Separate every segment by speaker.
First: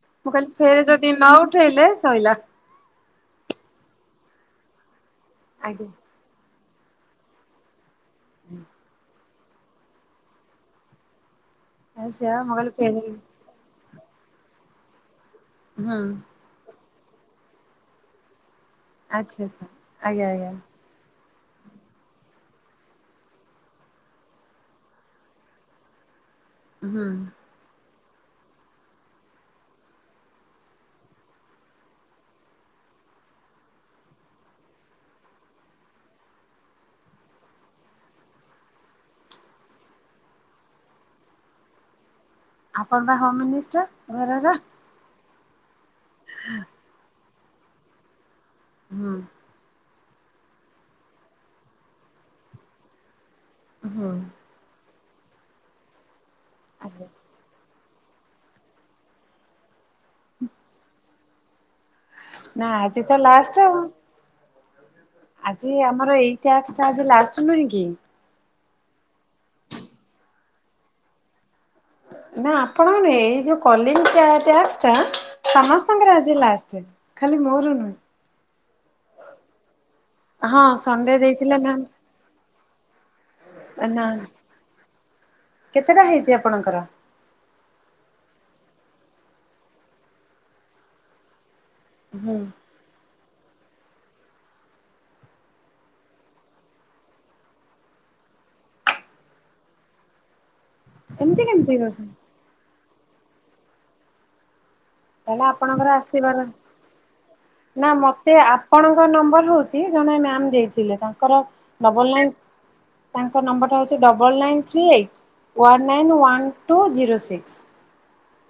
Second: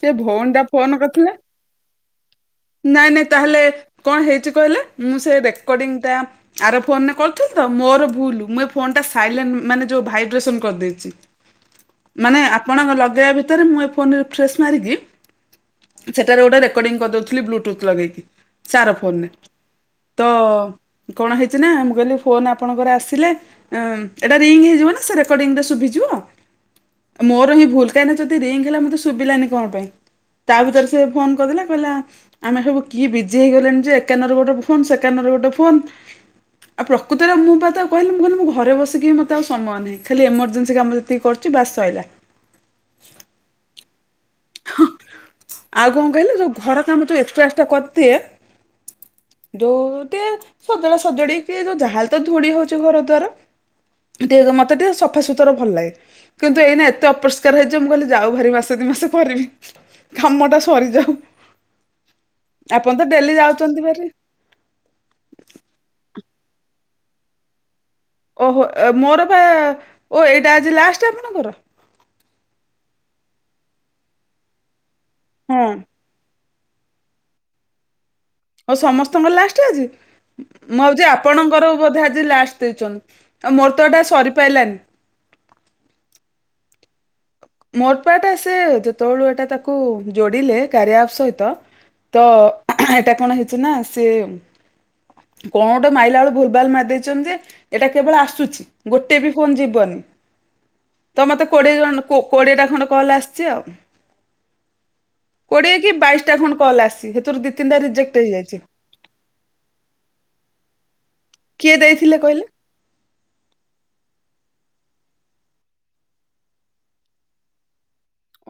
Speaker 1: ସେ
Speaker 2: ମୁଁ
Speaker 1: ଭଉଣୀ
Speaker 2: କହିଲି
Speaker 1: ଟା
Speaker 2: ଫେର୍
Speaker 1: ଫୋନ
Speaker 2: ଯଦି
Speaker 1: କରିଥିଲା
Speaker 2: ନ ଉଠେଇଲେ ଶଇଲା।
Speaker 1: ନାଇଁ ନାଇଁ ତାହେଲେ କଣ ହେଇଛି କହିଲେ, ମୁଁ ସେ
Speaker 2: ଆଜ୍ଞା।
Speaker 1: ରେକର୍ଡିଙ୍ଗଟା ଆର ଫୋନରେ କଲ୍ ତ ମୋର ଭୁଲ୍ ମୁଁ ଏ ଫୋନ୍ଟା ସାଇଲେଣ୍ଟ ମାନେ ଯୋଉ ଭାଇବ୍ରେସନ୍ କରିଦେଇଛି।
Speaker 2: ଆଉ ସେୟା
Speaker 1: ମାନେ
Speaker 2: ମୁଁ କହିଲି
Speaker 1: ଆପଣ
Speaker 2: ଫେରେ
Speaker 1: ଲଗେଇ ବା ଭିତରେ ମୁ ଏ ଫୋନ୍ ରେ ରିଫ୍ରେଶ ମାରିକି
Speaker 2: ହୁଁ
Speaker 1: ସେଠାରେ ଗୋଟେ ରେ କର୍ଡିଂ କରିଦଉଥିଲି ବ୍ଲୁଟୁଥ ଲଗେଇକି ସେ ଆର ଫୋନରେ
Speaker 2: ଆଚ୍ଛା ଆଚ୍ଛା ଆଜ୍ଞା
Speaker 1: ତ
Speaker 2: ଆଜ୍ଞା।
Speaker 1: କଣ ହେଇଛି ନା ମୁଁ କହିଲି ଫୋନ୍ ଆପଣଙ୍କର ଆସିଲେ ଆଁ ଏଟା ରିଙ୍ଗ ହେଇଯିବ ନା ସେ ରେକର୍ଡ଼ିଂ ଟା ଶୁବିଯିବ
Speaker 2: ହୁଁ
Speaker 1: ମୋର ହିଁ ଭୁଲ। ଦେନ୍ ଯଦି ରିଙ୍ଗ ହେଲା ମତେ ଶୁଭିଲାନି କଣ ପାଇଁ ତା ଭିତରେ ସେ ଫୋନ କରିଦେଲା କହିଲା ଆମେ ହେବୁ କିଏ ବିଜି ହେଇଗଲେଣି ଯେ ଏକାନରେ ଗୋଟେ ଫୋନ୍ ସେକାନରେ ଗୋଟେ ଫୋନ୍ ଆଉ ପ୍ରକୃତରେ ମୁଁ ବା ତା କହିଲି ମୁଁ କହିଲି ମୁଁ ଘରେ ବସିକି ମତେ ଆଉ ସମୟ ନାହିଁ ଖାଲି ଏମର୍ଜେନ୍ସି କାମରେ ଏତିିକି କରୁଛି ବାସ୍ ସଇଲା।
Speaker 2: ଆପଣ ବା ହୋମ୍ ମିନିଷ୍ଟର୍ ଘରର।
Speaker 1: ହଁ ଆଉ କଣ କହିଲୁ ଯୋଉ ଘର କାମ ଯୋଉ ଏକ୍ସଟ୍ରା ଏକ୍ସଟ୍ରା କରିଦିଏ
Speaker 2: ହଁ।
Speaker 1: ଯୋଉ ଟେ ସଜା ସଜଡିକି ଯୋଉ ଯାହାହେଲେତ ଧୂଳି ହଉଛି ଘର ଦ୍ଵାର
Speaker 2: ହୁଁ
Speaker 1: ଟିକେ ମତେ ତେ ସଫାସୁତୁରା ଭଲ ଲାଗେ ଏବେ ଏଇନା
Speaker 2: ଆଜ୍ଞା।
Speaker 1: ଏତେ ଅପରିଷ୍କାର ହେଇ ଛି ଯେ ମୁଁ କହିଲି ଯାଉ ଭାରି ମାସେ ଦୁଇ ମାସ କରିବି କାମ ଟା ସରିଯାଉ।
Speaker 2: ନା
Speaker 1: ଆପଣ
Speaker 2: ଆଜି
Speaker 1: ତ ଡେଲି
Speaker 2: ଲାଷ୍ଟ ଆଉ
Speaker 1: ଯାଉଛନ୍ତି ବେରି।
Speaker 2: ଆଜି ଆମର ଏଇ ଟାସ୍କ ଟା ଲାଷ୍ଟ ନୁହେଁ କି?
Speaker 1: ଓହୋ ମୋରବା ଓ ଏଇଟା ଆଜି ଲାଷ୍ଟ ଆପଣଙ୍କର?
Speaker 2: ନା ଆପଣ ଏଇ ଯୋଉ କଲିଙ୍ଗ ଟାସ୍କ
Speaker 1: ହଁ
Speaker 2: ଟାସ୍କଟା ସମସ୍ତଙ୍କର ଆଜି ଲାଷ୍ଟ। ଖାଲି ମୋର ନୁହେଁ।
Speaker 1: ହଉ ସମସ୍ତଙ୍କର ଲାଷ୍ଟ ଆଜି
Speaker 2: ହଁ
Speaker 1: ମୁଁ ଭାବୁଛି
Speaker 2: ସଣ୍ଡେ ଦେଇଥିଲେ
Speaker 1: ଆପଣଙ୍କର
Speaker 2: ମ୍ୟାମ୍
Speaker 1: ବୋଧେ ଆ ଜି ଲାଷ୍ଟ ଦେଇଛନ୍ତି ଆଉ ମୋର ତ ଏଟା
Speaker 2: ନା
Speaker 1: ସରିପାଇଲାନି।
Speaker 2: କେତେଟା ହେଇଛି ଆପଣଙ୍କର?
Speaker 1: ମୋର ପା ଟା ସେ ଯେତେବେଳୁ ଏଟା ତାକୁ ଯୋଡିଲେ କାରିଆପ୍ ସହିତ ତ
Speaker 2: ହୁଁ
Speaker 1: ଏଇଟା କଣ ହେଇଛି ନା ସେ କଣ ଟା ମାଇଲା ବେଳୁ ଭୁଲ ଭାଲ୍ ମାରି ଦେଇଛନ୍ତି ଯେ ଏଇଟା କେବଳ ଆସୁଛି। ଗୋଟେ ବି ଫୋନ୍ ଯିବନି।
Speaker 2: ହ
Speaker 1: ତମେତ କୋଡିଏ ଜଣ କୋ କୋଡିଏ ଟା ଖଣ୍ଡେ କଲ ଆସିଛି ଆଉ।
Speaker 2: ତାହେଲେ
Speaker 1: କୋଡିଏ
Speaker 2: ଆପଣଙ୍କର
Speaker 1: କି
Speaker 2: ଆସିବାର
Speaker 1: ବାଇଶଟା ଖଣ୍ଡ କଲ୍ ଆସି ସେଥିରୁ ଦି, ତିନିଟା ରିଜେକ୍ଟ ହେଇଯାଇଛି।
Speaker 2: ଫୋନ୍ ନମ୍ବରରୁ ହଉଛି ଜଣେ ମ୍ୟାମ୍ ଦେଇଥିଲେ ତାଙ୍କର
Speaker 1: କିଏ ଦେଇଥିଲେ
Speaker 2: ଡବଲନାଇନ୍
Speaker 1: କହିଲେ?
Speaker 2: ତାଙ୍କ ନମ୍ବର ହଉଛି double nine three eight one nine one two zero six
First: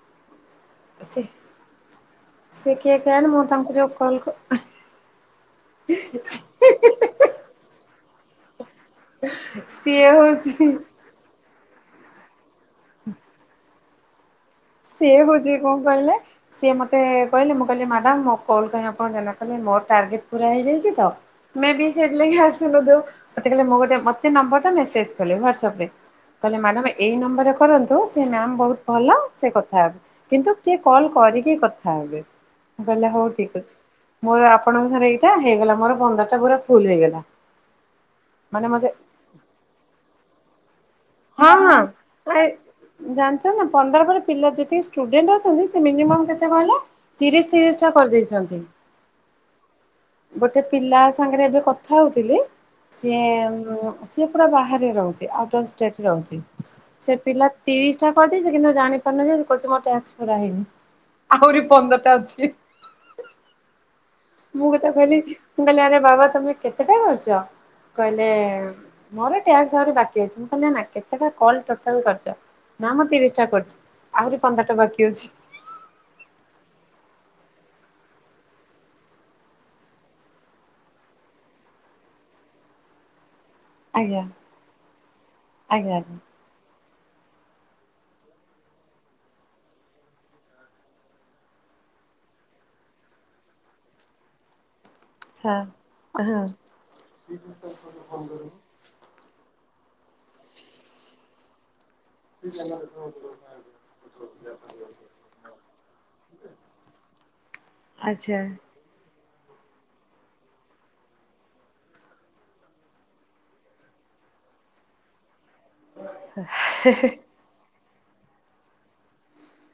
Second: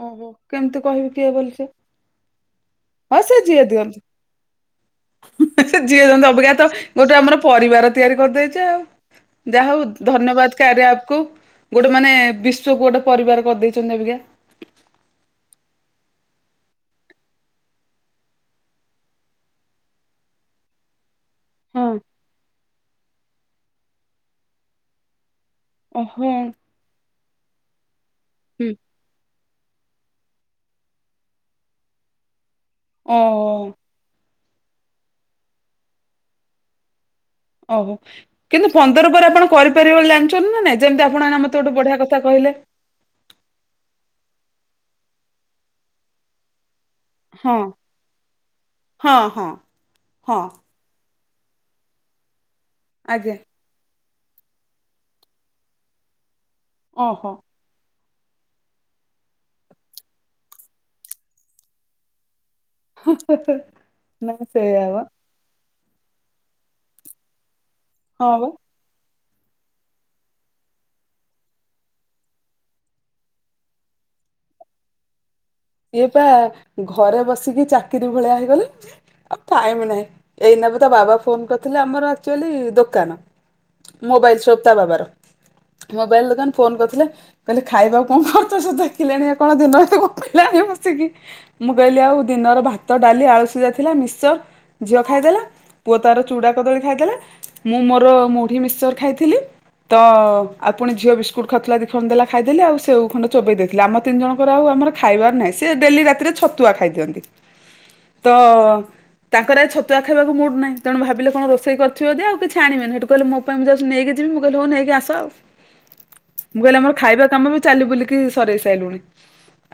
Speaker 1: ଓହୋ କେମିତି କହିବି
Speaker 2: ସେ
Speaker 1: କିଏ ବୋଲି ସିଏ।
Speaker 2: ସେ କିଏ କେଣ ମୁଁ ତାଙ୍କୁ ଯଉ କଲ୍
Speaker 1: ହୁଁ ଯେଉଁ ଅବଜ୍ଞା ତ ଗୋଟେ ଆମର ପରିବାର ତିଆରି କରିଦେଇଛି ଆଉ ଯା ହେଉ
Speaker 2: ସିଏ
Speaker 1: ଧନ୍ୟବାଦ୍
Speaker 2: ହଉଛି
Speaker 1: କାର୍ଯ୍ୟା ଆପ୍ କୁ ଗୋଟେ ମାନେ ବିଶ୍ଵକୁ ଗୋଟେ ପରିବାର କରିଦେଇଛନ୍ତି ଅବିକା।
Speaker 2: ସିଏ ହଉଛି କଣ କହିଲେ ସିଏ ମୋତେ କହିଲେ ମୁଁ କହିଲି ମ୍ୟାଡାମ ମ କଲ୍ କହି ଆପଣ ଜ କହେ ମୋର ଟାର୍ଗେଟ ପୁରା ହେଇଯାଇଛି ତ ବି
Speaker 1: ହଁ।
Speaker 2: ସେଇଥିଲାଗି ଆସିଲୁଉ ମତେ କହଲେ ମୁଁ ଗୋଟେ ମତେ ନମ୍ବର ଟା ମେସେଜ କଲି ହାଟସଆପ୍
Speaker 1: ଓହୋ
Speaker 2: କହିଲେ ମ୍ୟାଡ ଏଇ ନମ୍ବରରେ କରନ୍ତୁ ସେ ମ୍ୟାମ୍
Speaker 1: ହୁଁ।
Speaker 2: ବହୁତ ଭଲ। ସେ କଥା ହେବେ କିନ୍ତୁ ଟିକେ କଲ କରିକି କଥା ହେବେ କହିଲେ ହଉ ଠିକ
Speaker 1: ଓହୋ।
Speaker 2: ଅଛି। ମୋର ଆପଣଙ୍କ ସରେ ଏଇଟା ହେଇଗଲା ମୋର ପନ୍ଦରଟା ପୁରା ଫୁଲ ହେଇଗଲା।
Speaker 1: ଓହୋ
Speaker 2: ମାନେ
Speaker 1: କିନ୍ତୁ
Speaker 2: ମତେ
Speaker 1: ପନ୍ଦର ପରେ ଆପଣ କରିପାରିବେ ବୋଲି ଜାଣିଛନ୍ତି ନା ନଁ ଯେମିତି ଆପଣ
Speaker 2: ହଁ
Speaker 1: ମତେ
Speaker 2: ହଁ
Speaker 1: ଗୋଟେ ବଢିଆ କଥା
Speaker 2: ଏ
Speaker 1: କହିଲେ
Speaker 2: ଜାଣିଛ ନା ପନ୍ଦର ପରେ ପିଲା ଯେତିକି ଷ୍ଟୁଡେଣ୍ଟ ଅଛନ୍ତି ସେ ମିନିମମ୍ କେତେ କହିଲ ତିରିଶ
Speaker 1: ହଁ
Speaker 2: ତିରିଶ ଟା କରିଦେଇଛନ୍ତି
Speaker 1: ହଁ ହଁ ହଁ
Speaker 2: ଗୋଟେ ପିଲା ସାଙ୍ଗରେ ଏବେ କଥା ହଉଥିଲି ସିଏ
Speaker 1: ଆଜ୍ଞା
Speaker 2: ସିଏ ପୁରା ବାହାରେ ରହୁଛି। ଆଉଟ ଅଫ ଷ୍ଟେଟ ରେ ରହୁଛି। ସେ
Speaker 1: ଓହୋ
Speaker 2: ପିଲା ତିରିଶ ଟା କରିଦେଇଛି, କିନ୍ତୁ ଜାଣିପାରୁନ ଯେ କହୁଛି ମୋ ଟାକ୍ସ ପୁରା ହେଇନି। ଆହୁରି ପନ୍ଦରଟା ଅଛି।
Speaker 1: ନା
Speaker 2: ମୁଁ କ
Speaker 1: ସେଇଆ
Speaker 2: ତାକୁ
Speaker 1: ବା
Speaker 2: କହିଲି ମୁଁ କହିଲି ଆରେ ବାବା ତମେ କେତେଟା କରିଛ? କହିଲେ
Speaker 1: ହଁ ବା
Speaker 2: ମୋର ଟ୍ୟାକ୍ସ ଆହୁରି ବାକି ଅଛି। କହିଲି ନା କେତେଟା କଲ ଟୋଟାଲ କରିଛ? ନା ମୁଁ ତିରିଶ ଟା କରିଛି, ଆହୁରି ପନ୍ଦରଟା ବାକି ଅଛି।
Speaker 1: ଇଏ ପା ଘରେ ବସିକି ଚାକିରି ଭଳିଆ ହେଇଗଲା। ଆଉ ଟାଇମ ନାହିଁ। ଏଇନା ପା ତା ବାବା ଫୋନ କରିଥିଲେ। ଆମର ଆକ୍ଚୁଆଲି ଦୋକାନ।
Speaker 2: ଆଜ୍ଞା
Speaker 1: ମୋବାଇଲ ଶପ୍ ତା ବାବାର।
Speaker 2: ଆଜ୍ଞା ଆଜ୍ଞା।
Speaker 1: ମୋବାଇଲ ଦୋକାନ ଫୋନ କରିଥିଲେ। କହିଲେ ଖାଇବାକୁ କଣ କରୁଛ? ସେ ଦେଖିଲେଣି ଇଏ କଣ ଦିନରାତି ଗପି ଲାଣି ବସିକି। ମୁଁ କହିଲି ଆଉ ଦିନର ଭାତ, ଡାଲି, ଆଳୁ ସିଝା ଥିଲା ମିକ୍ସଚର୍ ଝିଅ ଖାଇଦେଲା,
Speaker 2: ହଁ
Speaker 1: ପୁଅ ତାର
Speaker 2: ହଁ
Speaker 1: ଚୁଡ଼ା କଦଳୀ ଖାଇଦେଲା, ମୁଁ ମୋର ମୁଢି ମିକ୍ସଚର ଖାଇଥିଲି। ତ ଆଉ ପୁଣ ଝିଅ ବିସ୍ କୁଟ ଖାଉଥିଲା ଦିଖ ଖଣ୍ଡ ଦେଲା ଖାଇଦେଲି ଆଉ ସେ ଖଣ୍ଡେ ଚୋବେଇ ଦେଇଥିଲି। ଆମ ତିନିଜଣଙ୍କ ର ଆଉ ଆମର ଖାଇବାର ନାହିଁ। ସେ ଡେଲି ରାତିରେ ଛତୁଆ ଖାଇ ଦିଅନ୍ତି। ତ
Speaker 2: ଆଚ୍ଛା
Speaker 1: ତାଙ୍କର ଆଜି ଛତୁଆ ଖାଇବାକୁ ମୁଡ୍ ନାହିଁ। ତେଣୁ ଭାବିଲେ କଣ ରୋଷେଇ କରିଥିବ ଯଦି ଆଉ କିଛି ଆଣିବିନି ହେଠୁ କହିଲେ ମୋ ପାଇଁ ମୁଁ ଯାଉଛି ନେଇକି ଯିବି। ମୁଁ ହଉ ନେଇକି ଆସ। ମୁଁ କହିଲି ଆମର ଖାଇବା କାମ ବି ଚାଲି ବୁଲିକି ସରେଇ ସାଇଲୁଣି।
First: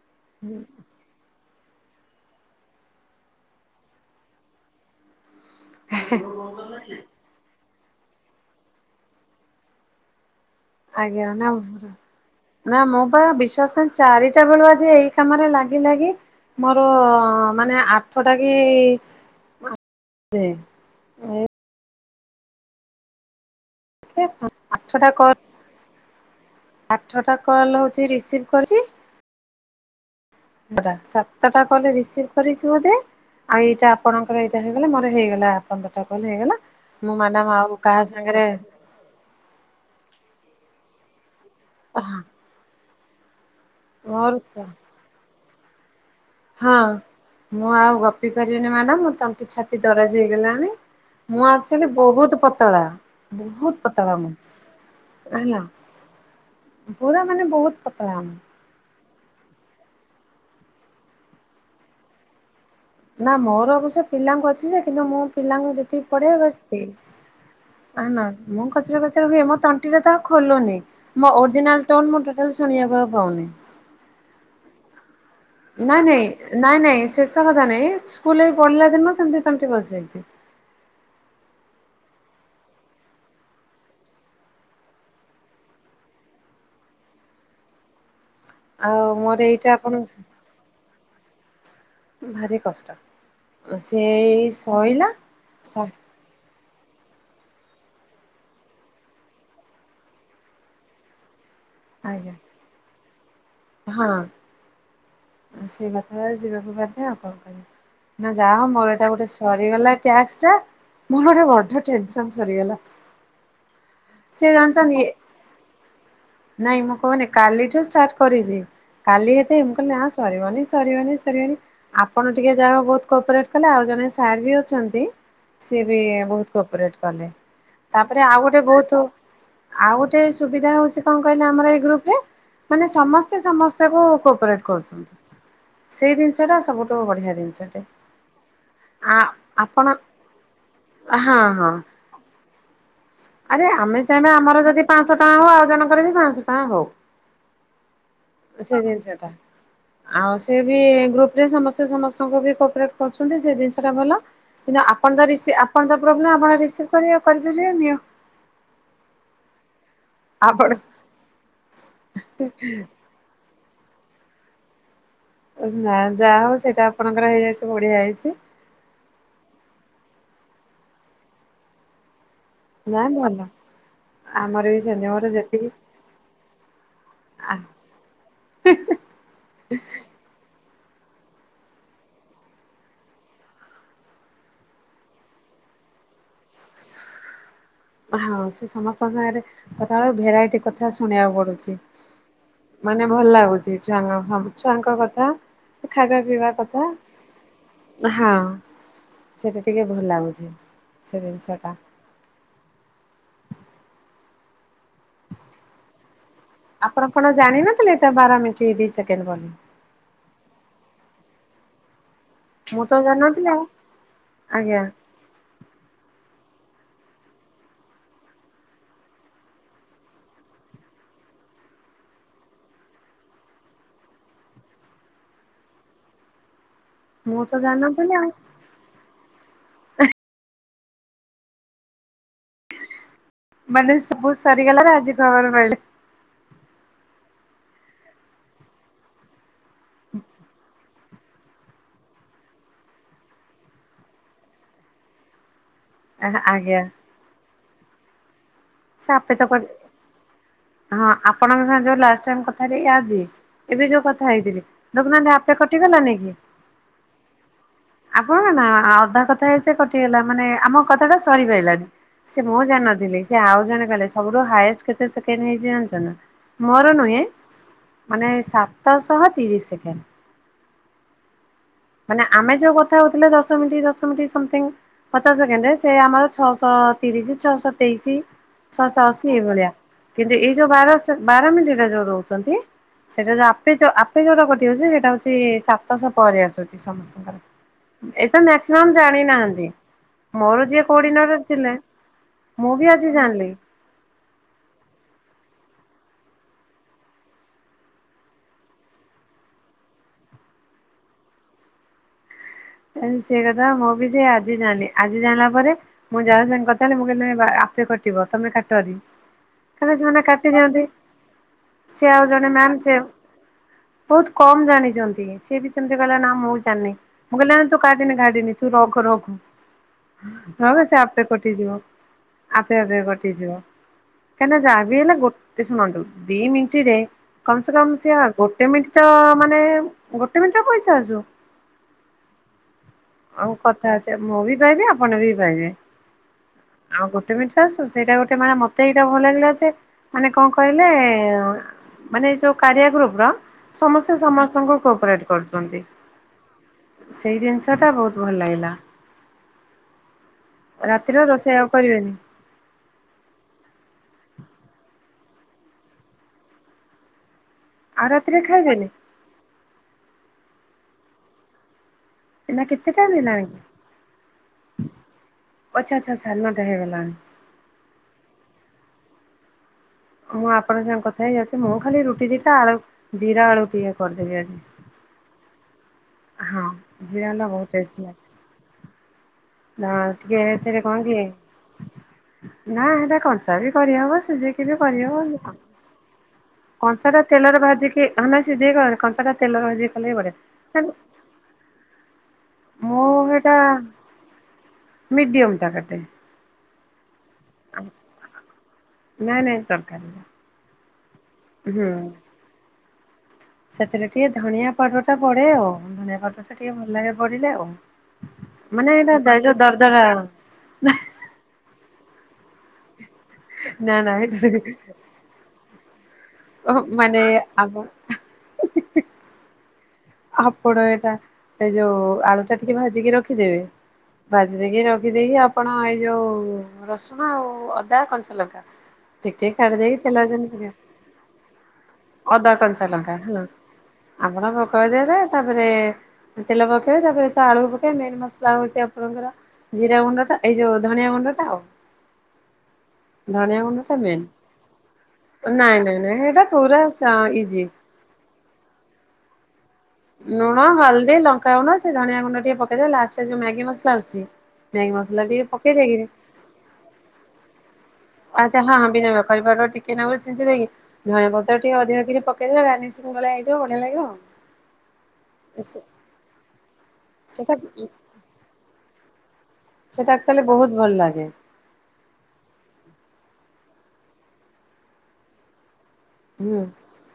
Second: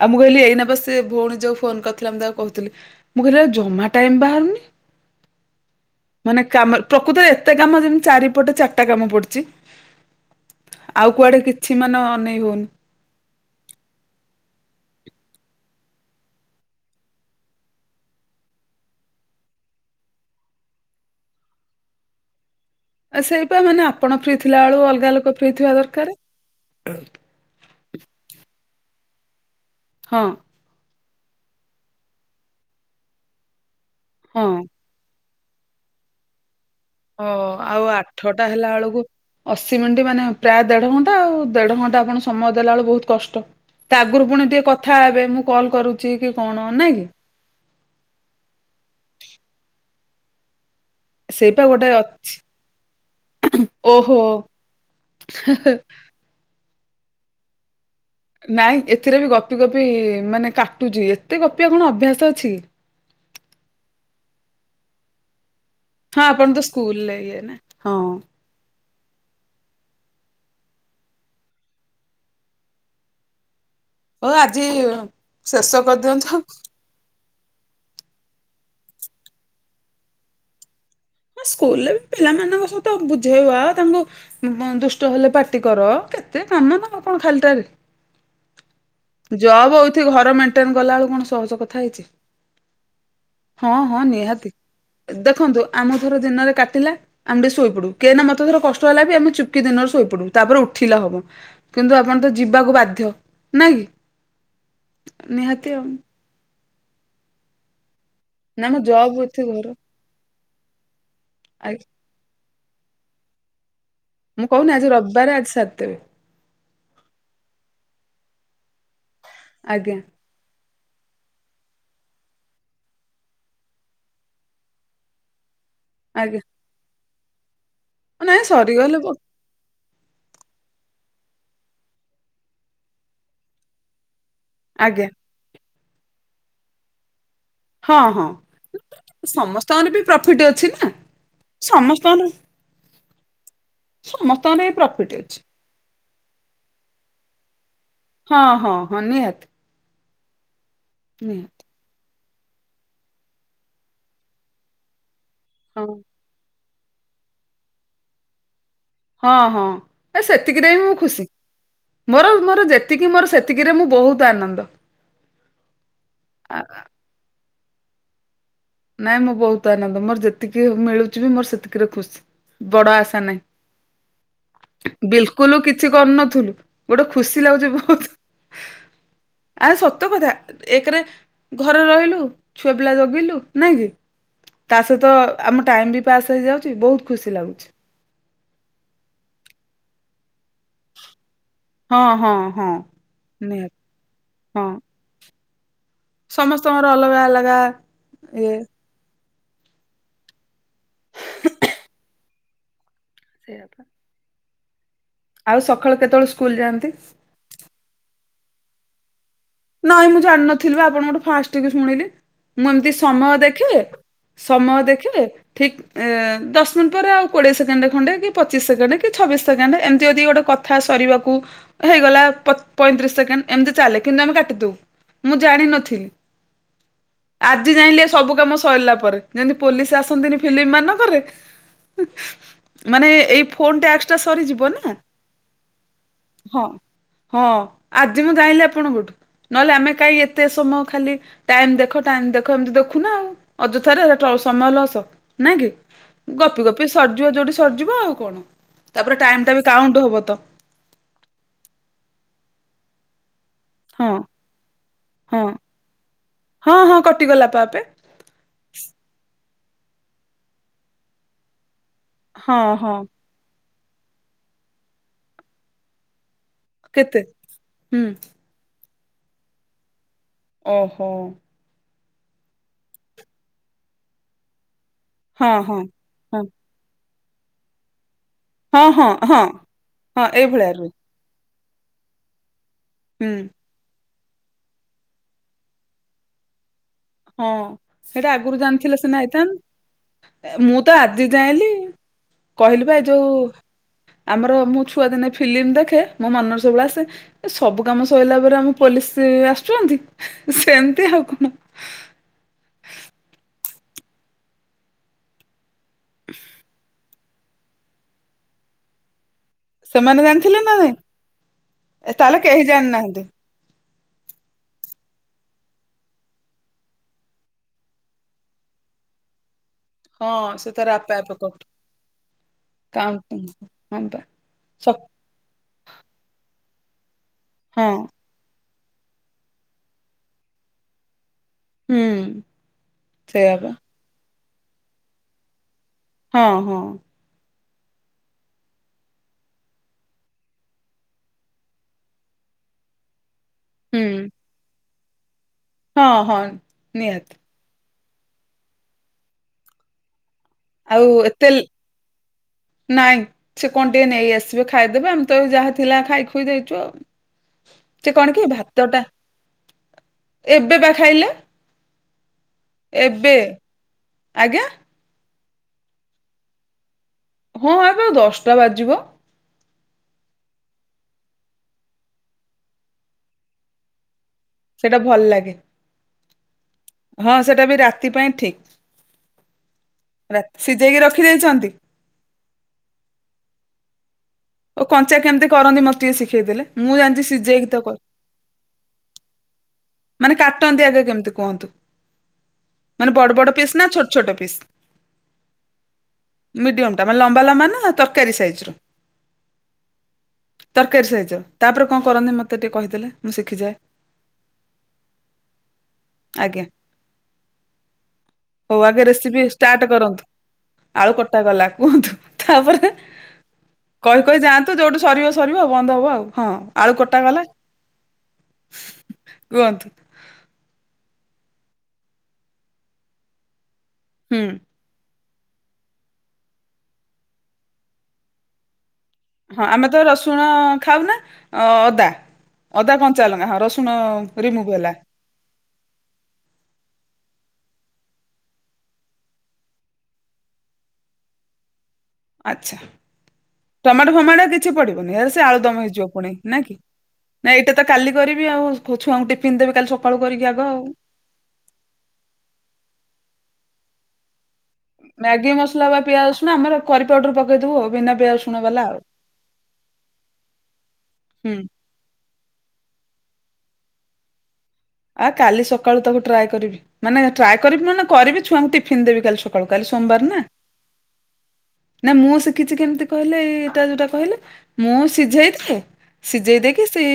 Speaker 1: ଆଉ ମୁଁ କହିଲି ଏଇନା ବ ସେ ଭଉଣୀ ଯୋଉ ଫୋନ କରିଥିଲା ମୁ ତାକୁ କହୁଥିଲି ମୁଁ କହିଲି ଆଉ ଜମା ଟାଇମ ବାହାରୁନି। ମାନେ କାମ ପ୍ରକୃତରେ ଏତେ କାମ ଯେମିତି ଚାରିପଟେ ଚାରିଟା କାମ ପଡିଛି। ଆଉ
Speaker 2: ଆଜ୍ଞା
Speaker 1: କୁଆଡେ
Speaker 2: ନା
Speaker 1: କିଛି ମାନେ ଅନେଇ ହଉନି
Speaker 2: [unintelligible] ମୁଁ ପା ବିଶ୍ଵାସ କରି ଚାରିଟା ବେଳୁ ଆଜି ଏଇ କାମ ରେ ଲାଗି ଲାଗି ମୋର ମାନେ ଆଠ ଟା କି [unintelligible]
Speaker 1: ଆ ସେଇପା ମାନେ ଆପଣ ଫ୍ରି ଥିଲା ବେଳୁ
Speaker 2: ଆଠଟା
Speaker 1: ଅଲଗା ଲୋକ
Speaker 2: କଲ୍
Speaker 1: ଫ୍ରି ଥିବା ଦରକାର।
Speaker 2: ଆଠଟା କଲ୍ ହେଉଛି ରିସିଭ୍ କରିଛି।
Speaker 1: ହଁ।
Speaker 2: [unintelligible] ସାତଟା ଟା କଲେ ରିସିଭ୍ କରିଛି ବୋଧେ ଆଉ ଏଇଟା ଆପଣଙ୍କର
Speaker 1: ହଁ
Speaker 2: ଏଇଟା ହେଇଗଲା ମୋର ହେଇଗଲା ପନ୍ଦରଟା କଲ ହେଇଗଲା। ମୁଁ
Speaker 1: ଓ
Speaker 2: ମ୍ୟାଡ଼ାମ
Speaker 1: ଆଉ
Speaker 2: କାହା ସାଙ୍ଗରେ
Speaker 1: ଆଠଟା ହେଲା ବେଳକୁ ଅଶି ମିନିଟ୍ ମାନେ ପ୍ରାୟ ଦେଢ଼ ଘଣ୍ଟା ଆଉ। ଦେଢ଼ ଘଣ୍ଟା
Speaker 2: ହଁ
Speaker 1: ଆପଣ ସମୟ ଦେଲାବେଳକୁ ବହୁତ କଷ୍ଟ। ତା ଆଗରୁ
Speaker 2: ମୋର
Speaker 1: ପୁଣି
Speaker 2: ତ
Speaker 1: ଟିକେ କଥା ହେବେ, ମୁଁ କଲ୍ କରୁଛି କି କଣ
Speaker 2: ହଁ,
Speaker 1: ନାଇଁ କି?
Speaker 2: ମୁଁ ଆଉ ଗପି ପାରିବିନି ମ୍ୟାଡାମ ମୋ ତଣ୍ଟି ଛାତି ଦରଜ ହେଇଗଲାଣି। ମୁଁ
Speaker 1: ସେଇପା ଗୋଟେ
Speaker 2: ଆକ୍ଚୁଲି
Speaker 1: ଅଛି
Speaker 2: ବହୁତ ପତଳା, ବହୁତ ପତଳା ମୁଁ।
Speaker 1: ହାଃ
Speaker 2: ହେଲା।
Speaker 1: ହାଃ।
Speaker 2: ପୁରା ମାନେ ବହୁତ ପତଳା
Speaker 1: ନାଇଁ ଏଥିରେ ବି ଗପି ଗପି ମାନେ କାଟୁଛି। ଏତେ ଗପିଆ କଣ ଅଭ୍ୟାସ ଅଛି କି?
Speaker 2: ନା ମୋର ଅବଶ୍ୟ ପିଲାଙ୍କୁ ଅଛି ଯେ, କିନ୍ତୁ ମୁଁ ପିଲାଙ୍କୁ ଯେ ତିକି
Speaker 1: ହଁ
Speaker 2: ପଢେଇବା
Speaker 1: ଆପଣ
Speaker 2: ବାସ୍
Speaker 1: ତ ସ୍କୁଲରେ ଇଏ ନା ହଁ
Speaker 2: ସେତିକି। ମୁଁ କଚର କଚର ହୁଏ ମୋ ତଣ୍ଟିଟା ତ ଆଉ ଖୋଲୁନି। ମୋ ଓରିଜିନାଲ ଟୋନ ମୁଁ ଟୋଟାଲ ଶୁଣିବାକୁ ଆଉ ପାଉନି।
Speaker 1: ହଉ ଆଜି ଶେଷ
Speaker 2: ନାଇଁ
Speaker 1: କରିଦିଅନ୍ତୁ।
Speaker 2: ନାଇଁ ନାଇଁ ନାଇଁ ଶେଷ କଥା ନାଇଁ ସ୍କୁଲ ପଢ଼ିଲା ଦିନୁ ସେମିତି ତଣ୍ଟି ବସିଯାଇଛି।
Speaker 1: ହଁ ସ୍କୁଲରେ ବି ପିଲାମାନଙ୍କ ସହିତ ବୁଝେଇବା, ତାଙ୍କୁ ଦୁଷ୍ଟ ହେଲେ ପାଟି କର। କେତେ କାମ ନା ଆଉ କଣ ଖାଲିଟାରେ।
Speaker 2: ଆଉ ମୋର ଏଇଟା ଆପଣ ସ
Speaker 1: [unintelligible] ଗଲାବେଳକୁ କଣ ସହଜ କଥା ହେଇଛି।
Speaker 2: ଭାରି କଷ୍ଟ।
Speaker 1: ହଁ ହଁ
Speaker 2: ସେ
Speaker 1: ନିହାତି।
Speaker 2: ଏଇ ସଇଲା
Speaker 1: ଦେଖନ୍ତୁ
Speaker 2: ସ
Speaker 1: [unintelligible] ଦିନରେ କାଟିଲା। ଆମେ ଟିକେ ଶୋଇପଡୁ କେହିନା ମତେ ଥର କଷ୍ଟ ହେଲା ବି ଆମେ ଚୁପ୍ କି ଦିନରେ ଶୋଇପଡୁ ତାପରେ ଉଠିଲା ହବ। କିନ୍ତୁ ଆପଣ ତ
Speaker 2: ଆଜ୍ଞା
Speaker 1: ଯିବାକୁ ବାଧ୍ୟ ନାଇଁ କି?
Speaker 2: ହଁ
Speaker 1: ନିହାତି ଆଉ।
Speaker 2: ହ ଯିବାକୁ ବାଧ୍ୟ ଆଉ କଣ କରିବୁ। ନା ଯାଅ
Speaker 1: ମୋ
Speaker 2: ମୋର ଏଇଟା
Speaker 1: ଜବ୍
Speaker 2: ଗୋଟେ
Speaker 1: ଅଛି ଘର
Speaker 2: ସରିଗଲା ଟ୍ୟାସ୍କ ଟା ମୋର ଗୋଟେ ବଡ଼
Speaker 1: ଆଜ୍ଞା
Speaker 2: ଟେନସନ ସରିଗଲା। ସେ
Speaker 1: ମୁଁ କହୁନି ଆଜି
Speaker 2: ଜାଣିଛନ୍ତି
Speaker 1: ରବିବାର ଆଜି ସାରି ଦେବେ।
Speaker 2: ନାଇଁ ମୁଁ କହନି କାଲିଠୁ ଷ୍ଟାର୍ଟ କରିଛି କାଲି ହେତେ ମୁଁ କହିଲି
Speaker 1: ଆଜ୍ଞା
Speaker 2: ନାଁ ସରିିବାନି ସରିିବାନି ସରିବନି। ଆପଣ ଟିକେ ଯାହା ବହୁତ କୋପ୍ରେଟ କଲେ ଆଉ ଜଣେ ସାର୍ ବି ଅଛନ୍ତି ସିଏ ବି
Speaker 1: ଆଜ୍ଞା
Speaker 2: ବହୁତ କୋପରେଟ କଲେ ତାପରେ ଆଉ
Speaker 1: ନାଇଁ
Speaker 2: ଗୋଟେ
Speaker 1: ସରିଗଲେ
Speaker 2: ବହୁତ
Speaker 1: ବ-
Speaker 2: ଆଉ ଗୋଟେ ସୁବିଧା ହଉଛି କଣ କହିଲେ ଆମର ଏଇ ଗ୍ରୁପରେ ମାନେ ସମସ୍ତେ ସମସ୍ତଙ୍କୁ କୋପଟ
Speaker 1: ଆଜ୍ଞା।
Speaker 2: କରୁଛନ୍ତି। ସେଇ ଜିନିଷଟା ସବୁଠୁ ବଢିଆ ଜିନିଷଟେ।
Speaker 1: ହଁ ହଁ
Speaker 2: ଆ ଆପଣ
Speaker 1: ସମସ୍ତଙ୍କର ବି ପ୍ରଫିଟ ଅଛି ନା
Speaker 2: ହଁ ହଁ।
Speaker 1: ସମସ୍ତଙ୍କର
Speaker 2: ଆରେ ଆମେ ଚାହିଁବା ଆମର
Speaker 1: ସମସ୍ତଙ୍କର ବି
Speaker 2: ଯଦି
Speaker 1: ପ୍ରଫିଟ୍
Speaker 2: ପାଞ୍ଚଶହ ଟଙ୍କା
Speaker 1: ଅଛି।
Speaker 2: ହଉ ଆଉ ଜଣଙ୍କର ବି ପାଞ୍ଚଶହ ଟଙ୍କା ହଉ
Speaker 1: ହଁ ହଁ
Speaker 2: ସେ
Speaker 1: ହଁ
Speaker 2: ଜିନିଷ ଟା।
Speaker 1: ନିହାତି
Speaker 2: ଆଉ ସେ ବି ଗ୍ରୁପ ରେ
Speaker 1: ନିହାତି।
Speaker 2: ସମସ୍ତ ସ୍ତଙ୍କୁ ବି କୋପରେଟ କରୁଛନ୍ତି ସେ ଜିନିଷ ଟା ଭଲ। କିନ୍ତୁ ଆପଣତ ରିସି ଆପଣ
Speaker 1: ହଁ।
Speaker 2: ତ ପ୍ରୋବ୍ଲେମ୍ ଆପଣ ରିସିଭ୍ କରିପାରିବେ କରିପାରିବେନି ଆଉ।
Speaker 1: ହଁ ହଁ ଏ
Speaker 2: ଆପଣ
Speaker 1: ସେତିକିରେ ମୁଁ ଖୁସି। ମୋର ମୋର ଯେତିକି ମୋର ସେତିକିରେ ମୁଁ ବହୁତ ଆନନ୍ଦ।
Speaker 2: ନା ଯାହା ହଉ
Speaker 1: ଆ-
Speaker 2: ସେଇଟା ଆପଣଙ୍କର ହେଇଯାଇଛି ବଢିଆ ହେଇଛି।
Speaker 1: ନାଇଁ ମୁଁ ବହୁତ ଆନନ୍ଦ ମୋର ଯେତିକି ମିଳୁଛି ବି ମୋର ସେତିକିରେ ଖୁସି। ବଡ
Speaker 2: ନା
Speaker 1: ଆଶା
Speaker 2: ଭଲ।
Speaker 1: ନାହିଁ।
Speaker 2: ଆମର ବି ସେମିତି ମୋର
Speaker 1: ବିଲକୁଲ
Speaker 2: ଯେତିକି
Speaker 1: କିଛି କରୁ ନଥିଲୁ ଗୋଟେ ଖୁସି ଲାଗୁଛି ବହୁତ
Speaker 2: [unintelligible]
Speaker 1: ଆରେ ସତ କଥା ଏକରେ ଘରେ ରହିଲୁ ଛୁଆ ପିଲା ଜଗିଲୁ ନାଇଁ? କି ତା ସହିତ ଆମ ଟାଇମ ବି ପାସ୍ ହେଇଯାଉଛି ବହୁତ ଖୁସି ଲାଗୁଛି।
Speaker 2: ହଁ ସେ ସମସ୍ତଙ୍କ ସାଙ୍ଗରେ କଥା ହବା ଭେରାଇଟି କଥା ଶୁଣିବାକୁ ପଡୁଛି
Speaker 1: ହଁ ହଁ ହଁ।
Speaker 2: ମାନେ ଭଲ ଲାଗୁଛି
Speaker 1: ନିହାତି
Speaker 2: ଛୁଆଙ୍କ ସବୁ
Speaker 1: ହଁ
Speaker 2: ଛୁଆଙ୍କ କଥା ଖାଇବା ପିଇବା କଥା,
Speaker 1: ସମସ୍ତଙ୍କର ଅଲଗା ଅଲଗା
Speaker 2: ହଁ।
Speaker 1: ଇଏ
Speaker 2: ସେଇଟା ଟିକେ ଭଲ ଲାଗୁଛି ସେ ଜିନିଷଟା।
Speaker 1: ସେଇଆପା। ଆଉ ସକାଳୁ କେତେବେଳେ ସ୍କୁ
Speaker 2: ଆପଣ କଣ ଜାଣିନଥିଲେ ଏଟା ବାର ମିନିଟ୍ ଦି ସେକେଣ୍ଡ ବୋଲି?
Speaker 1: ନାଇଁ ମୁଁ ଜାଣିନଥିଲି ଆପଣଙ୍କଠୁ ଫାଷ୍ଟକି ଶୁଣିଲି? ମୁଁ ଏମିତି
Speaker 2: ତ
Speaker 1: ସମୟ
Speaker 2: ଜାଣିନଥିଲି ଆଉ
Speaker 1: ଦେଖେ
Speaker 2: ଆଜ୍ଞା
Speaker 1: ସମୟ ଦେଖେ ଠିକ୍ ଏ ଦଶ ମିନିଟ୍ ପରେ ଆଉ କୋଡ଼ିଏ ସେକେଣ୍ଡ ଖଣ୍ଡେ କି ପଚିଶ ସେକେଣ୍ଡ କି ଛବିଶ ସେକେଣ୍ଡ ଏମିତି ଯଦି ଗୋଟେ କ କଥା ସରିବାକୁ ହେଇଗଲା ପଇଁତିରିଶ ସେକଣ୍ଡ ଏମିତି ଚାଲେ କିନ୍ତୁ ଆମେ କା ଟି [unintelligible] ମୁଁ ଜାଣିନଥିଲି
Speaker 2: ମୁଁ ତ
Speaker 1: ଆଜି ଯାଇଁଲେି
Speaker 2: ଜାଣିନଥିଲି ଆଉ
Speaker 1: ସବୁ କାମ ସରିଲା ପରେ ଯେମତି ପୋଲିସ ଆସନ୍ତିନି ଫିଲ୍ମ ମାନଙ୍କରେ ମାନେ ଏଇ ଫୋନ୍
Speaker 2: ମାନେ
Speaker 1: ଟ୍ୟାକ୍ସ ଟା
Speaker 2: ସବୁ
Speaker 1: ସରିଯିବ ନା।
Speaker 2: ସରିଗଲାରେ ଆଜି ଖବର ପାଇଲେ
Speaker 1: ହଁ, ହଁ, ଆଜି ମୁଁ ଯାଇଁଲିି ଆପଣଙ୍କଠୁ। ନହେଲେ ଆମେ କାହିଁ ଏତେ ସମୟ ଖାଲି ଟାଇମ ଦେଖ ଟାଇମ ଦେଖ ଏମିତି ଦେଖୁନା ଆଉ। ଅଯଥାରେ ସେଠୁ ଆଉ ସମୟ ଲସ୍। ନାଇଁ କି ଗପି
Speaker 2: ଆଜ୍ଞା
Speaker 1: ଗପି ସରିଯିବ ଯୋଉଠି ସରିଯିବ ଆଉ କଣ?
Speaker 2: ସେ
Speaker 1: ତାପରେ
Speaker 2: ଆପେ ତ
Speaker 1: ଟାଇମ ଟା ବି
Speaker 2: କରି
Speaker 1: କାଉଣ୍ଟ ହବ ତ।
Speaker 2: ହଁ, ଆପଣଙ୍କ ସାଙ୍ଗେ ଯୋଉ ଲାଷ୍ଟ ଟାଇମ୍ କଥା ହେଲି ଆଜି ଏବେ ଯୋଉ
Speaker 1: ହଁ
Speaker 2: କଥା ହେଇଥିଲି ଦେଖୁନାହାନ୍ତି
Speaker 1: ହଁ
Speaker 2: ଆପେ କଟିଗଲାନି କି?
Speaker 1: ହଁ ହଁ କଟିଗଲା ପା ଆପେ।
Speaker 2: ଆପଣ ନା ଅଧା କଥା ହେଇଚେ କଟିଗଲା ମାନେ ଆମ କଥା ଟା ସରିପାରିଲାନି। ସେ ମୁଁ
Speaker 1: ହଁ ହଁ।
Speaker 2: ଜାଣିନଥିଲି ସେ ଆଉ ଜଣେ କହିଲେ ସବୁଠୁ ହାଏଷ୍ଟ କେତେ ସେକେଣ୍ଡ ହେଇଚି ଜାଣିଚ ନା? ମୋର
Speaker 1: କେତେ
Speaker 2: ନୁହେଁ
Speaker 1: ହୁଁ।
Speaker 2: ମାନେ ସାତଶହ ତିରିଶ ସେକେଣ୍ଡ।
Speaker 1: ଓହୋ।
Speaker 2: ମାନେ ଆମେ ଯୋଉ କଥା ହଉଥିଲେ ଦଶ ମିନିଟ୍ ଦଶ ମିନିଟ୍ ସମଥିଙ୍ଗ ପଚାଶ
Speaker 1: ହଁ
Speaker 2: ସେକେଣ୍ଡ।
Speaker 1: ହଁ
Speaker 2: ସେ ଆମର
Speaker 1: ହଁ।
Speaker 2: ଛଅଶହ ତିରିଶ, ଛଅଶହ ତେଇଶି,
Speaker 1: ହଁ
Speaker 2: ଛଅଶହ
Speaker 1: ହଁ
Speaker 2: ଅଶି,
Speaker 1: ହଁ
Speaker 2: ଏଇ ଭଳିଆ।
Speaker 1: ହଁ
Speaker 2: କିନ୍ତୁ ଏଇ ଯୋଉ
Speaker 1: ଏଇଭଳିଆ
Speaker 2: ବାର
Speaker 1: ରୁହେ
Speaker 2: ବାର ମିନିଟ୍ ଟା ଯୋଉ ଦଉଛନ୍ତି
Speaker 1: ହୁଁ
Speaker 2: ସେଇଟାର ଆ ପି ଯଉ ଆପେ ଯୋଉଟା କଟିଯାଉଚି ସେଟା ହଉଚି ସାତ ଶହ ପରେ ଆସୁଚି ସମସ୍ତ
Speaker 1: ହଁ ସେଇଟା ଆଗରୁ ଜାଣିଥିଲେ ସିନା
Speaker 2: ଜାଣିନାହାନ୍ତି ମୋର
Speaker 1: ହେଇଥାନ୍ ମୁଁ
Speaker 2: ଯିଏ
Speaker 1: ତ ଆଜି
Speaker 2: କୋଡିନେଟର
Speaker 1: ଯାଇଁଲିି।
Speaker 2: ଥିଲେ ମୁଁ ବି
Speaker 1: କହିଲି ବା ଏ
Speaker 2: ଆଜି
Speaker 1: ଯୋଉ
Speaker 2: ଜାଣିଲି।
Speaker 1: ଆମର ମୁଁ ଛୁଆ ଦିନେ ଫିଲ୍ମ ଦେଖେ ମୋ ମନରେ ସବୁବେଳେ ଆସେ ଏ ସବୁ କାମ ସରିଲା ପରେ ଆମ ପୋଲିସ ଆସୁଛନ୍ତି। ସେମତି ଆଉ କଣ।
Speaker 2: ସେ କଥା, ମୁଁ ବି ସେ ଆଜି ଜାଣିଲି, ଆଜି ଜାଣିଲା ପରେ ମୁଁ ଯାହା ସାଙ୍ଗେ କଥା ହେଲି, ମୁଁ କହିଲି ଆପେ କଟିବ ତମେ କାଟନି। କାରଣ ସେମାନେ କାଟି
Speaker 1: ଜାଣିଥିଲେ ନା
Speaker 2: ଦିଅନ୍ତି।
Speaker 1: ନାଇଁ
Speaker 2: ସେ ଆଉ
Speaker 1: ତାହେଲେ
Speaker 2: ଜଣେ
Speaker 1: କେହି
Speaker 2: ମ୍ୟାମ୍ ସେ
Speaker 1: ଜାଣିନାହାନ୍ତି।
Speaker 2: ବହୁତ୍ କମ୍ ଜାଣିଚନ୍ତି। ସିଏ ବି ସେମତି କହିଲା ନା ମୁଁ ଜାଣିନି। ମୁଁ କହିଲି, ତୁ କାଟେନି କାଟେନି ତୁ ରଖ ରଖ। ରହ ବେ ସେ ଆପେ କଟିଯିବ। ଆପେ ଆପେ
Speaker 1: କାଉଣ୍ଟିଂ
Speaker 2: କଟିଯିବ।
Speaker 1: ହଁ ପା
Speaker 2: କାହିଁକି ନା ଯାହାବି ହେଲେ ଗୋ [unintelligible] ଶୁଣନ୍ତୁ ଦି ମିନିଟ୍ ରେ କମ୍ ସେ କମ୍
Speaker 1: ହଁ
Speaker 2: ସେ ଗୋ ଗୋଟେ ମିନିଟ୍ ତ ମାନେ ଗୋଟେ ମିନିଟ୍ ର ପଇସା ଆସୁ।
Speaker 1: ହୁଁ। ସେଇଆ
Speaker 2: ଆଉ
Speaker 1: ପା
Speaker 2: କଥା ଆସେ। ମୁଁ ବି ପାଇବି ଆପଣ ବି ପାଇବେ।
Speaker 1: ହଁ, ହଁ।
Speaker 2: ଆଉ ଗୋଟେ ମିନିଟରେ ଆସୁ। ସେଇଟା ଗୋଟେ ମାନେ ମୋତେ ଏଇଟା ଭଲ ଲାଗିଲା ଯେ ମାନେ କଣ କହିଲେ ମାନେ ଯୋଉ କାରି ଗ୍ରୁପ୍ ର ସମସ୍ତେ
Speaker 1: ହୁଁ
Speaker 2: ସମସ୍ତଙ୍କୁ କୋପରେଟ୍ କରୁଚନ୍ତି।
Speaker 1: ହଁ, ହଁ। ନିହାତି
Speaker 2: ସେଇ ଜିନିଷ ଟା ବହୁତ୍ ଭଲ ଲାଗିଲା।
Speaker 1: ଆଉ
Speaker 2: ରାତିର
Speaker 1: ଏତେ
Speaker 2: ରୋଷେଇ ଆଉ କରିବେନି
Speaker 1: ନାଇଁ। ସେ କଣ ଟିକେ ନେଇ ଆସିବେ ଖାଇଦେବେ। ଆମେ ତ ଯାହା ଥିଲା ଖାଇ ଖୁଇ ଦେଇଚୁ ଆଉ।
Speaker 2: ଆଉ
Speaker 1: ସେ କଣ
Speaker 2: ରାତିରେ
Speaker 1: କି ଭାତ
Speaker 2: ଖାଇବେନି
Speaker 1: ଟା ଏବେ ବା ଖାଇଲେ।
Speaker 2: ନା କେତେ ଟାଇମ୍
Speaker 1: ଏବେ
Speaker 2: ହେଲାଣି କି?
Speaker 1: ଆଜ୍ଞା
Speaker 2: ଆଚ୍ଛା, ଆଚ୍ଛା ସାଢେ଼ ନଅଟା ହେଇଗଲା।
Speaker 1: ହଁ, ଏବେ ବା ଦଶଟା ବାଜିବ।
Speaker 2: ମୁଁ ଆପଣଙ୍କ ସାଙ୍ଗେ କଥା ହେଇଯାଉଚି। ମୁଁ ଖାଲି ରୁଟି ଦିଟା ଆଳୁ ଜିରା ଆଳୁ ଟିକେ କରିଦେବି ଆଜି।
Speaker 1: ସେଇଟା ଭଲ ଲାଗେ।
Speaker 2: ହଁ ଜିରା
Speaker 1: ହଁ ସେଟା ବି ରାତି ପାଇଁ ଠିକ୍।
Speaker 2: ହଁ ଟିକେ ଏଥିରେ କଣ କି
Speaker 1: ରଖିଦେଇଛନ୍ତି।
Speaker 2: ନା, ହେଟା କଞ୍ଚା ବି କରିହବ। ସିଝେଇକି ବି
Speaker 1: ଓ କଞ୍ଚା
Speaker 2: କରିହବ।
Speaker 1: କେମିତି କରନ୍ତି ମତେ ଟିକେ ଶିଖେଇଦେଲେ ମୁଁ
Speaker 2: କଞ୍ଚାଟା
Speaker 1: ଜାଣିଛି
Speaker 2: ତେଲରେ
Speaker 1: ସିଝେଇକି ତ କର
Speaker 2: ଭାଜିିକି ନାଇଁ ସିଝେଇକି କର କଞ୍ଚାଟା ତେଲରେ ଭାଜି
Speaker 1: ମାନେ କାଟନ୍ତି ଆଗେ କେମିତି କୁହନ୍ତୁ?
Speaker 2: ମୁଁ
Speaker 1: ମାନେ ବଡ ବଡ
Speaker 2: ହେଟା
Speaker 1: ପିସ୍ ନା ଛୋଟ ଛୋଟ
Speaker 2: ମିଡିୟମ ଟା କାଟେ।
Speaker 1: ମିଡ଼ିୟମ ଟା ମାନେ ଲମ୍ବା ଲମ୍ବା ନା ତରକାରୀ ସାଇଜ୍ ର?
Speaker 2: ନାଇଁ ନାଇଁ ତରକାରୀ।
Speaker 1: ତରକାରୀ ସାଇଜ୍ ର।
Speaker 2: ହୁଁ।
Speaker 1: ତାପରେ କଣ କରନ୍ତି ମତେ ଟିକେ କହିଦେଲେ ମୁଁ ଶିଖିଯାଏ
Speaker 2: ସେଥିରେ ଟିକେ ଧଣିଆ ପାଉଡ଼ରଟା ପଡେ ଆଉ। ଧଣିଆ ଅଦା ଟା
Speaker 1: ଆଜ୍ଞା।
Speaker 2: ଟିକେ ଭଲ ଲାଗେ ପଡ଼ିଲେ ଆଉ।
Speaker 1: ହଉ
Speaker 2: ମାନେ
Speaker 1: ଆଗେ
Speaker 2: ଏଇଟା ଦ
Speaker 1: ରେସିପି
Speaker 2: ଯୋଉ
Speaker 1: ଷ୍ଟାର୍ଟ
Speaker 2: ଦରଦରା
Speaker 1: କରନ୍ତୁ। ଆଳୁ କଟା ଗଲା କୁହନ୍ତୁ ତାପରେ
Speaker 2: ନା ନା
Speaker 1: କହି କହି ଯାଆନ୍ତୁ
Speaker 2: ଏଇଟା
Speaker 1: ଯୋଉଠୁ ସରିବ ସରିବ ଆଉ ବନ୍ଦ ହବ ଆଉ। ହଁ ଆଳୁ
Speaker 2: ମାନେ
Speaker 1: କଟାଗଲା।
Speaker 2: ଆମ
Speaker 1: କୁହନ୍ତୁ।
Speaker 2: ଆପଣ ଏଟା ଏ ଯୋଉ ଆଳୁଟା ଟିକେ ଭାଜିକି ରଖିଦେବେ।
Speaker 1: ହୁଁ
Speaker 2: ଭାଜି ଦେଇକି ରଖିଦେଇକି ଆପଣ ଏଇ ଯୋଉ ରସୁଣ ଆଉ ଅଦା, କଞ୍ଚା ଲଙ୍କା ଟିକେ ଟିକେ
Speaker 1: ହଁ
Speaker 2: କାଢି
Speaker 1: ଆମେ
Speaker 2: ଦେଇକି
Speaker 1: ତ
Speaker 2: ତେଲ
Speaker 1: ରସୁଣ
Speaker 2: ଯେମିତି ପକେଇବେ
Speaker 1: ଖାଉନା। ଅଦା
Speaker 2: କଞ୍ଚା
Speaker 1: ଅଦା
Speaker 2: ଲଙ୍କା ହେଲା।
Speaker 1: କଞ୍ଚାଲଙ୍କା ହଁ ରସୁ ସୁଣ
Speaker 2: ଆପଣ
Speaker 1: ରିମୁଭ୍ ହେଲା।
Speaker 2: [unintelligible] ତାପରେ ତେଲ ପକେଇବେ ତାପରେ ତ ଆଳୁକୁ ପକେଇବେ ମେନ୍ ମସଲା ହଉଚି ଆପଣଙ୍କର ଜିରା ଗୁଣ୍ଡ ଟା ଏଇଯୋଉ ଧଣିଆ ଗୁଣ୍ଡ ଟା ଆଉ।
Speaker 1: ଆଚ୍ଛା।
Speaker 2: ଧଣିଆ ଗୁଣ୍ଡ ଟା
Speaker 1: ଟମାଟ
Speaker 2: ମେନ୍
Speaker 1: ଫମାଟ କିଛି ପଡିବନି ଏ ସେ ଆଳୁ ଦମ
Speaker 2: ନାଇଁ ନାଇଁ
Speaker 1: ହେଇଯିବ
Speaker 2: ନାଇଁ
Speaker 1: ପୁଣି
Speaker 2: ସେଇଟା
Speaker 1: ନା କି
Speaker 2: ପୁରା ସା
Speaker 1: ନାଇଁ
Speaker 2: ଇଜି।
Speaker 1: ଏଇଟା ତ କାଲି କରିବି ଆଉ ଛଆଙ୍କୁ ଟିଫନ୍ ଦେବି କାଲି ସ
Speaker 2: ଲୁଣ ହଲଦୀ ଲଙ୍କାଗୁଣ୍ଡ ସେ ଧଣିଆ ଗୁଣ୍ଡ ଟିକେ ପକେଇଦେବେ ଲାଷ୍ଟରେ ଯୋଉ ମ୍ୟାଗି ମସଲା ଆସୁଚି ମ୍ୟାଗି ମସଲା ଟିକେ
Speaker 1: ମ୍ୟାଗି ମସଲା ବା
Speaker 2: ପକେଇଦେଇକିରି
Speaker 1: ପିଆଜ ରସୁଣ ଆମର କରି ପାଉଡର ପକେଇଦବୁ ଆଉ ବିନା ପିଆଜ ରସୁଣ
Speaker 2: ଆଚ୍ଛା
Speaker 1: ବାଲା
Speaker 2: ହଁ
Speaker 1: ଆଉ
Speaker 2: ବିନାମ କରି ପାଉଡର୍ ଟି ଟିକେ ନାଗୁରୁ ଛିଞ୍ଚି ଦେଇକି ଧଣିଆ
Speaker 1: ହୁଁ।
Speaker 2: ପତ୍ର ଟିକେ ଅଧିଆକିରି ପକେଇଦେବେ ଗାନିସିଙ୍ଗ ଭଳିଆ ହେଇଯି ବଢିଆ ଲାଗିବ ଆଉ।
Speaker 1: ଆ କାଲି
Speaker 2: ସେ
Speaker 1: ସକାଳୁ ତାକୁ ଟ୍ରାଏ କରିବି ମାନେ
Speaker 2: ସେଟା
Speaker 1: ଟ୍ରାଏ କରିବି ମାନେ କରିବି ଛୁଆଙ୍କୁ ଟିଫିନ୍ ଦେବି କାଲି ସ କାଳୁ କାଲି
Speaker 2: ସେଟା
Speaker 1: ସୋମବାର ନା।
Speaker 2: ଆକ୍ଚୁଆଲି ବହୁତ ଭଲ ଲାଗେ
Speaker 1: ନା ମୁଁ ଶିକିଚି କେମିତି କହିଲେ ଏଇଟା ଯୋଉଟା କହିଲେ ମୁଁ ସିଝେଇ ଦିଏ ସିଜେଇ
Speaker 2: ହୁଁ
Speaker 1: ଦେଇକି କି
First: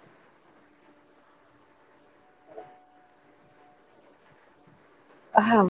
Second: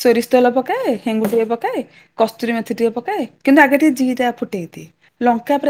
Speaker 1: ସୋରିଷ ତେଲ ପକାଏ ହେଙ୍ଗୁଟିଏ ପକାଏ କସ୍ତୁରୀ ମେଥି ଟିକେ ପକାଏ କିନ୍ତୁ ଆଗେ ଟିକେ ଜିରା ଫୁଟେଇଦିଏ ଲଙ୍କା ପ୍ରାୟେ
Speaker 2: ହଁ।